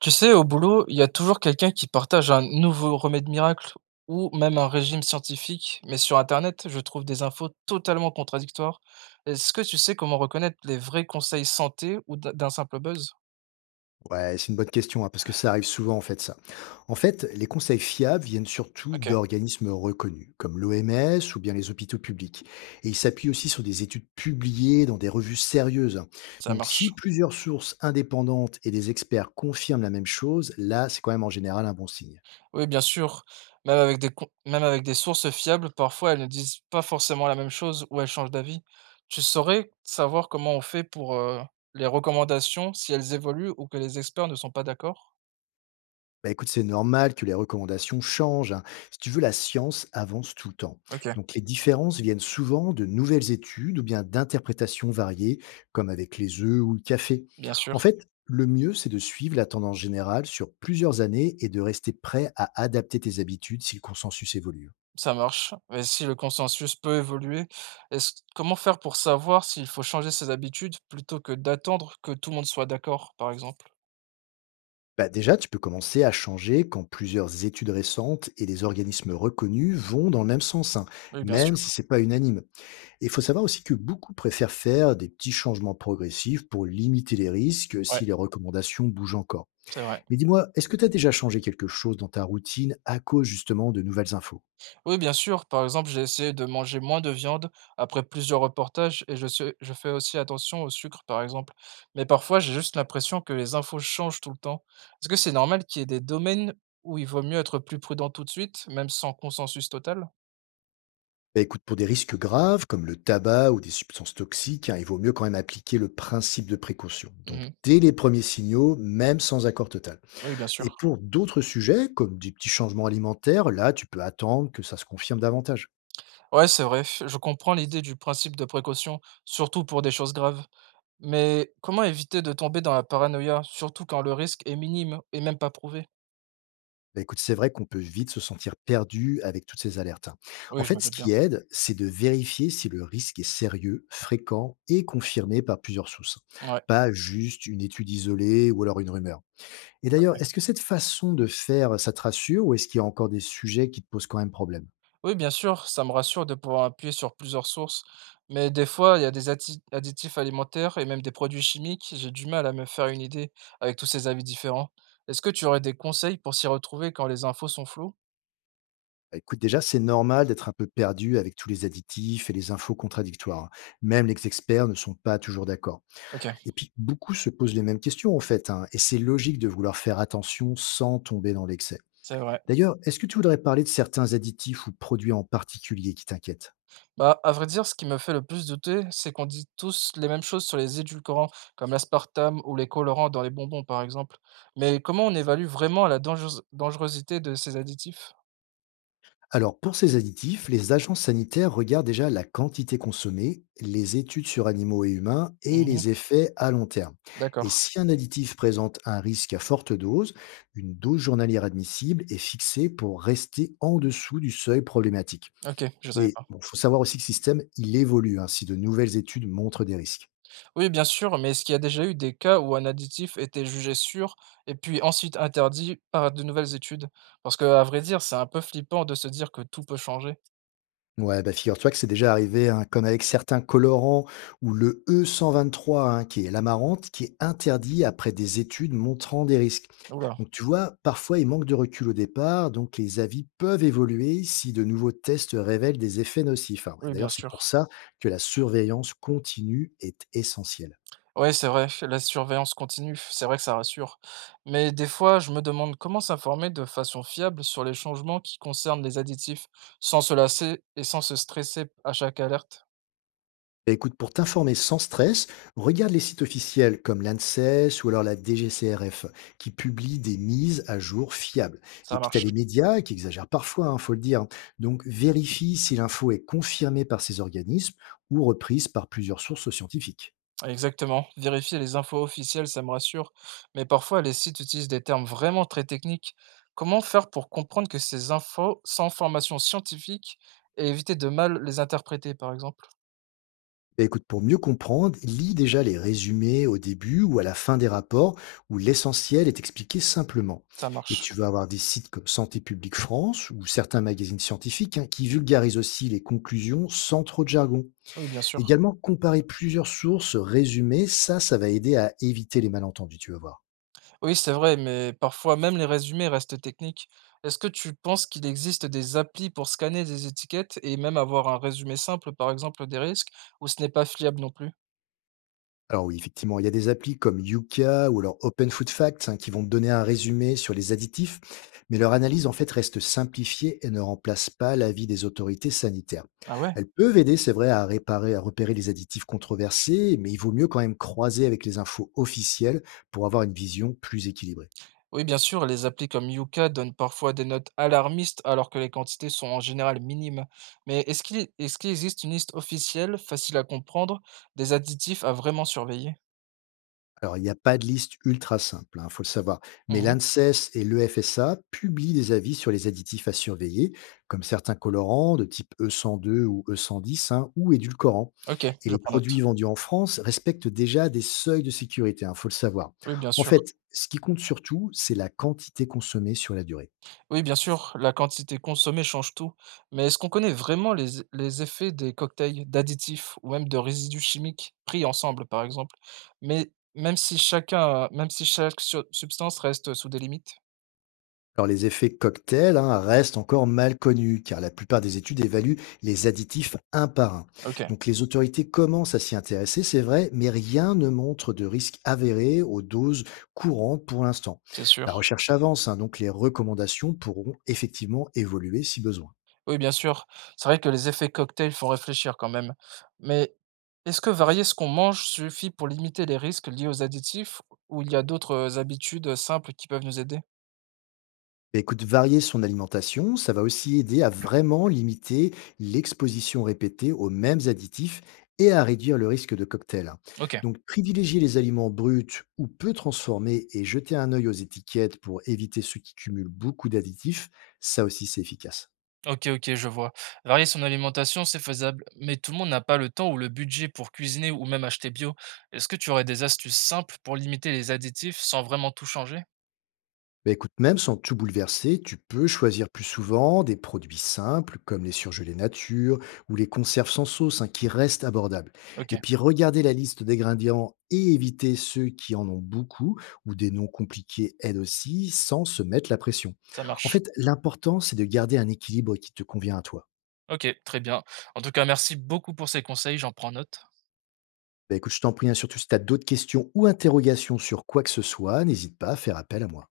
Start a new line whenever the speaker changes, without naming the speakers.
Tu sais, au boulot, il y a toujours quelqu'un qui partage un nouveau remède miracle ou même un régime scientifique, mais sur Internet, je trouve des infos totalement contradictoires. Est-ce que tu sais comment reconnaître les vrais conseils santé ou d'un simple buzz?
Ouais, c'est une bonne question, hein, parce que ça arrive souvent en fait ça. En fait, les conseils fiables viennent surtout
Ok,
d'organismes reconnus, comme l'OMS ou bien les hôpitaux publics. Et ils s'appuient aussi sur des études publiées dans des revues sérieuses, hein.
ça
Donc
marche.
si plusieurs sources indépendantes et des experts confirment la même chose, là, c'est quand même en général un bon signe.
Oui, bien sûr. Même avec même avec des sources fiables, parfois elles ne disent pas forcément la même chose ou elles changent d'avis. Tu saurais savoir comment on fait pour les recommandations, si elles évoluent ou que les experts ne sont pas d'accord?
Bah écoute, c'est normal que les recommandations changent, hein. Si tu veux, la science avance tout le temps.
Ok,
Donc les différences viennent souvent de nouvelles études ou bien d'interprétations variées, comme avec les œufs ou le café.
bien
En
sûr.
fait, le mieux, c'est de suivre la tendance générale sur plusieurs années et de rester prêt à adapter tes habitudes si le consensus évolue.
Ça marche. Mais si le consensus peut évoluer, est-ce comment faire pour savoir s'il faut changer ses habitudes plutôt que d'attendre que tout le monde soit d'accord, par exemple?
Bah déjà, tu peux commencer à changer quand plusieurs études récentes et des organismes reconnus vont dans le même sens, hein,
Oui, bien
même
sûr.
si c'est pas unanime. Il faut savoir aussi que beaucoup préfèrent faire des petits changements progressifs pour limiter les risques
Ouais,
si les recommandations bougent encore.
c'est vrai.
Mais dis-moi, est-ce que tu as déjà changé quelque chose dans ta routine à cause justement de nouvelles infos?
Oui, bien sûr. Par exemple, j'ai essayé de manger moins de viande après plusieurs reportages et je fais aussi attention au sucre, par exemple. Mais parfois, j'ai juste l'impression que les infos changent tout le temps. Est-ce que c'est normal qu'il y ait des domaines où il vaut mieux être plus prudent tout de suite, même sans consensus total?
Bah écoute, pour des risques graves comme le tabac ou des substances toxiques, hein, il vaut mieux quand même appliquer le principe de précaution. Donc
Mhm.
dès les premiers signaux, même sans accord total.
Oui, bien
Et
sûr.
pour d'autres sujets, comme des petits changements alimentaires, là, tu peux attendre que ça se confirme davantage.
Ouais, c'est vrai, je comprends l'idée du principe de précaution, surtout pour des choses graves. Mais comment éviter de tomber dans la paranoïa, surtout quand le risque est minime et même pas prouvé?
Bah, écoute, c'est vrai qu'on peut vite se sentir perdu avec toutes ces alertes, hein. En
Oui, je me
fait, ce
doute bien.
qui aide, c'est de vérifier si le risque est sérieux, fréquent et confirmé par plusieurs sources.
Ouais,
Pas juste une étude isolée ou alors une rumeur. Et
ok.
d'ailleurs, est-ce que cette façon de faire, ça te rassure ou est-ce qu'il y a encore des sujets qui te posent quand même problème?
Oui, bien sûr, ça me rassure de pouvoir appuyer sur plusieurs sources. Mais des fois, il y a des additifs alimentaires et même des produits chimiques, j'ai du mal à me faire une idée avec tous ces avis différents. Est-ce que tu aurais des conseils pour s'y retrouver quand les infos sont floues?
Bah, écoute, déjà, c'est normal d'être un peu perdu avec tous les additifs et les infos contradictoires, hein. Même les experts ne sont pas toujours d'accord.
Ok,
Et puis, beaucoup se posent les mêmes questions, hein, et c'est logique de vouloir faire attention sans tomber dans l'excès.
c'est vrai.
D'ailleurs, est-ce que tu voudrais parler de certains additifs ou produits en particulier qui t'inquiètent?
Bah, à vrai dire, ce qui me fait le plus douter, c'est qu'on dit tous les mêmes choses sur les édulcorants, comme l'aspartame ou les colorants dans les bonbons, par exemple. Mais comment on évalue vraiment la dangerosité de ces additifs?
Alors, pour ces additifs, les agences sanitaires regardent déjà la quantité consommée, les études sur animaux et humains et
Mhm.
les effets à long terme. Et
D'accord.
si un additif présente un risque à forte dose, une dose journalière admissible est fixée pour rester en dessous du seuil problématique.
Ok, je savais
Et
pas.
bon, faut savoir aussi que ce système, il évolue, hein, si de nouvelles études montrent des risques.
Oui, bien sûr, mais est-ce qu'il y a déjà eu des cas où un additif était jugé sûr et puis ensuite interdit par de nouvelles études? Parce que, à vrai dire, c'est un peu flippant de se dire que tout peut changer.
Ouais, bah figure-toi que c'est déjà arrivé, hein, comme avec certains colorants ou le E123, hein, qui est l'amarante, qui est interdit après des études montrant des risques.
Oula,
Donc tu vois, parfois il manque de recul au départ, donc les avis peuvent évoluer si de nouveaux tests révèlent des effets nocifs, hein. Et
oui, bien
d'ailleurs, c'est pour
sûr.
ça que la surveillance continue est essentielle.
Ouais, c'est vrai, la surveillance continue, c'est vrai que ça rassure. Mais des fois, je me demande comment s'informer de façon fiable sur les changements qui concernent les additifs, sans se lasser et sans se stresser à chaque alerte.
Bah, écoute, pour t'informer sans stress, regarde les sites officiels comme l'ANSES ou alors la DGCRF qui publient des mises à jour fiables. Et
Ça
puis tu as
marche.
les médias qui exagèrent parfois, il faut le dire. Donc vérifie si l'info est confirmée par ces organismes ou reprise par plusieurs sources scientifiques.
Exactement. Vérifier les infos officielles, ça me rassure. Mais parfois, les sites utilisent des termes vraiment très techniques. Comment faire pour comprendre que ces infos sans formation scientifique et éviter de mal les interpréter, par exemple?
Bah, écoute, pour mieux comprendre, lis déjà les résumés au début ou à la fin des rapports où l'essentiel est expliqué simplement.
Ça
Et
marche.
tu vas avoir des sites comme Santé publique France ou certains magazines scientifiques, hein, qui vulgarisent aussi les conclusions sans trop de jargon.
Oui, bien sûr.
Également, comparer plusieurs sources, résumer, ça va aider à éviter les malentendus, tu vas voir.
Oui, c'est vrai, mais parfois même les résumés restent techniques. Est-ce que tu penses qu'il existe des applis pour scanner des étiquettes et même avoir un résumé simple, par exemple, des risques, ou ce n'est pas fiable non plus?
Alors oui, effectivement, il y a des applis comme Yuka ou alors Open Food Facts, hein, qui vont te donner un résumé sur les additifs, mais leur analyse en fait reste simplifiée et ne remplace pas l'avis des autorités sanitaires.
Ah ouais?
Elles peuvent aider, c'est vrai, à réparer, à repérer les additifs controversés, mais il vaut mieux quand même croiser avec les infos officielles pour avoir une vision plus équilibrée.
Oui, bien sûr, les applis comme Yuka donnent parfois des notes alarmistes alors que les quantités sont en général minimes. Mais est-ce qu'il existe une liste officielle, facile à comprendre, des additifs à vraiment surveiller?
Alors, il n'y a pas de liste ultra simple, il faut le savoir. Mais
Mhm.
l'ANSES et l'EFSA publient des avis sur les additifs à surveiller, comme certains colorants de type E102 ou E110, hein, ou édulcorants.
Ok,
Et
je
les
prends note.
produits vendus en France respectent déjà des seuils de sécurité, il faut le savoir.
Oui, bien
En
sûr.
fait, ce qui compte surtout, c'est la quantité consommée sur la durée.
Oui, bien sûr, la quantité consommée change tout, mais est-ce qu'on connaît vraiment les effets des cocktails, d'additifs ou même de résidus chimiques pris ensemble, par exemple? Mais même si substance reste sous des limites?
Alors les effets cocktails, hein, restent encore mal connus car la plupart des études évaluent les additifs un par un.
Ok,
Donc les autorités commencent à s'y intéresser, c'est vrai, mais rien ne montre de risque avéré aux doses courantes pour l'instant.
c'est
La
sûr.
recherche avance, hein, donc les recommandations pourront effectivement évoluer si besoin.
Oui, bien sûr, c'est vrai que les effets cocktails font réfléchir quand même. Mais est-ce que varier ce qu'on mange suffit pour limiter les risques liés aux additifs ou il y a d'autres habitudes simples qui peuvent nous aider?
Bah, écoute, varier son alimentation, ça va aussi aider à vraiment limiter l'exposition répétée aux mêmes additifs et à réduire le risque de cocktail, hein.
Ok.
Donc, privilégier les aliments bruts ou peu transformés et jeter un œil aux étiquettes pour éviter ceux qui cumulent beaucoup d'additifs, ça aussi c'est efficace.
Ok, ok, je vois. Varier son alimentation, c'est faisable, mais tout le monde n'a pas le temps ou le budget pour cuisiner ou même acheter bio. Est-ce que tu aurais des astuces simples pour limiter les additifs sans vraiment tout changer?
Bah, écoute, même sans tout bouleverser, tu peux choisir plus souvent des produits simples comme les surgelés nature ou les conserves sans sauce, hein, qui restent abordables.
Ok,
Et puis regarder la liste des ingrédients et éviter ceux qui en ont beaucoup ou des noms compliqués aide aussi sans se mettre la pression.
ça
En
marche.
fait, l'important, c'est de garder un équilibre qui te convient à toi.
Ok, très bien. En tout cas, merci beaucoup pour ces conseils, j'en prends note.
Bah, écoute, je t'en prie, hein, surtout si tu as d'autres questions ou interrogations sur quoi que ce soit, n'hésite pas à faire appel à moi.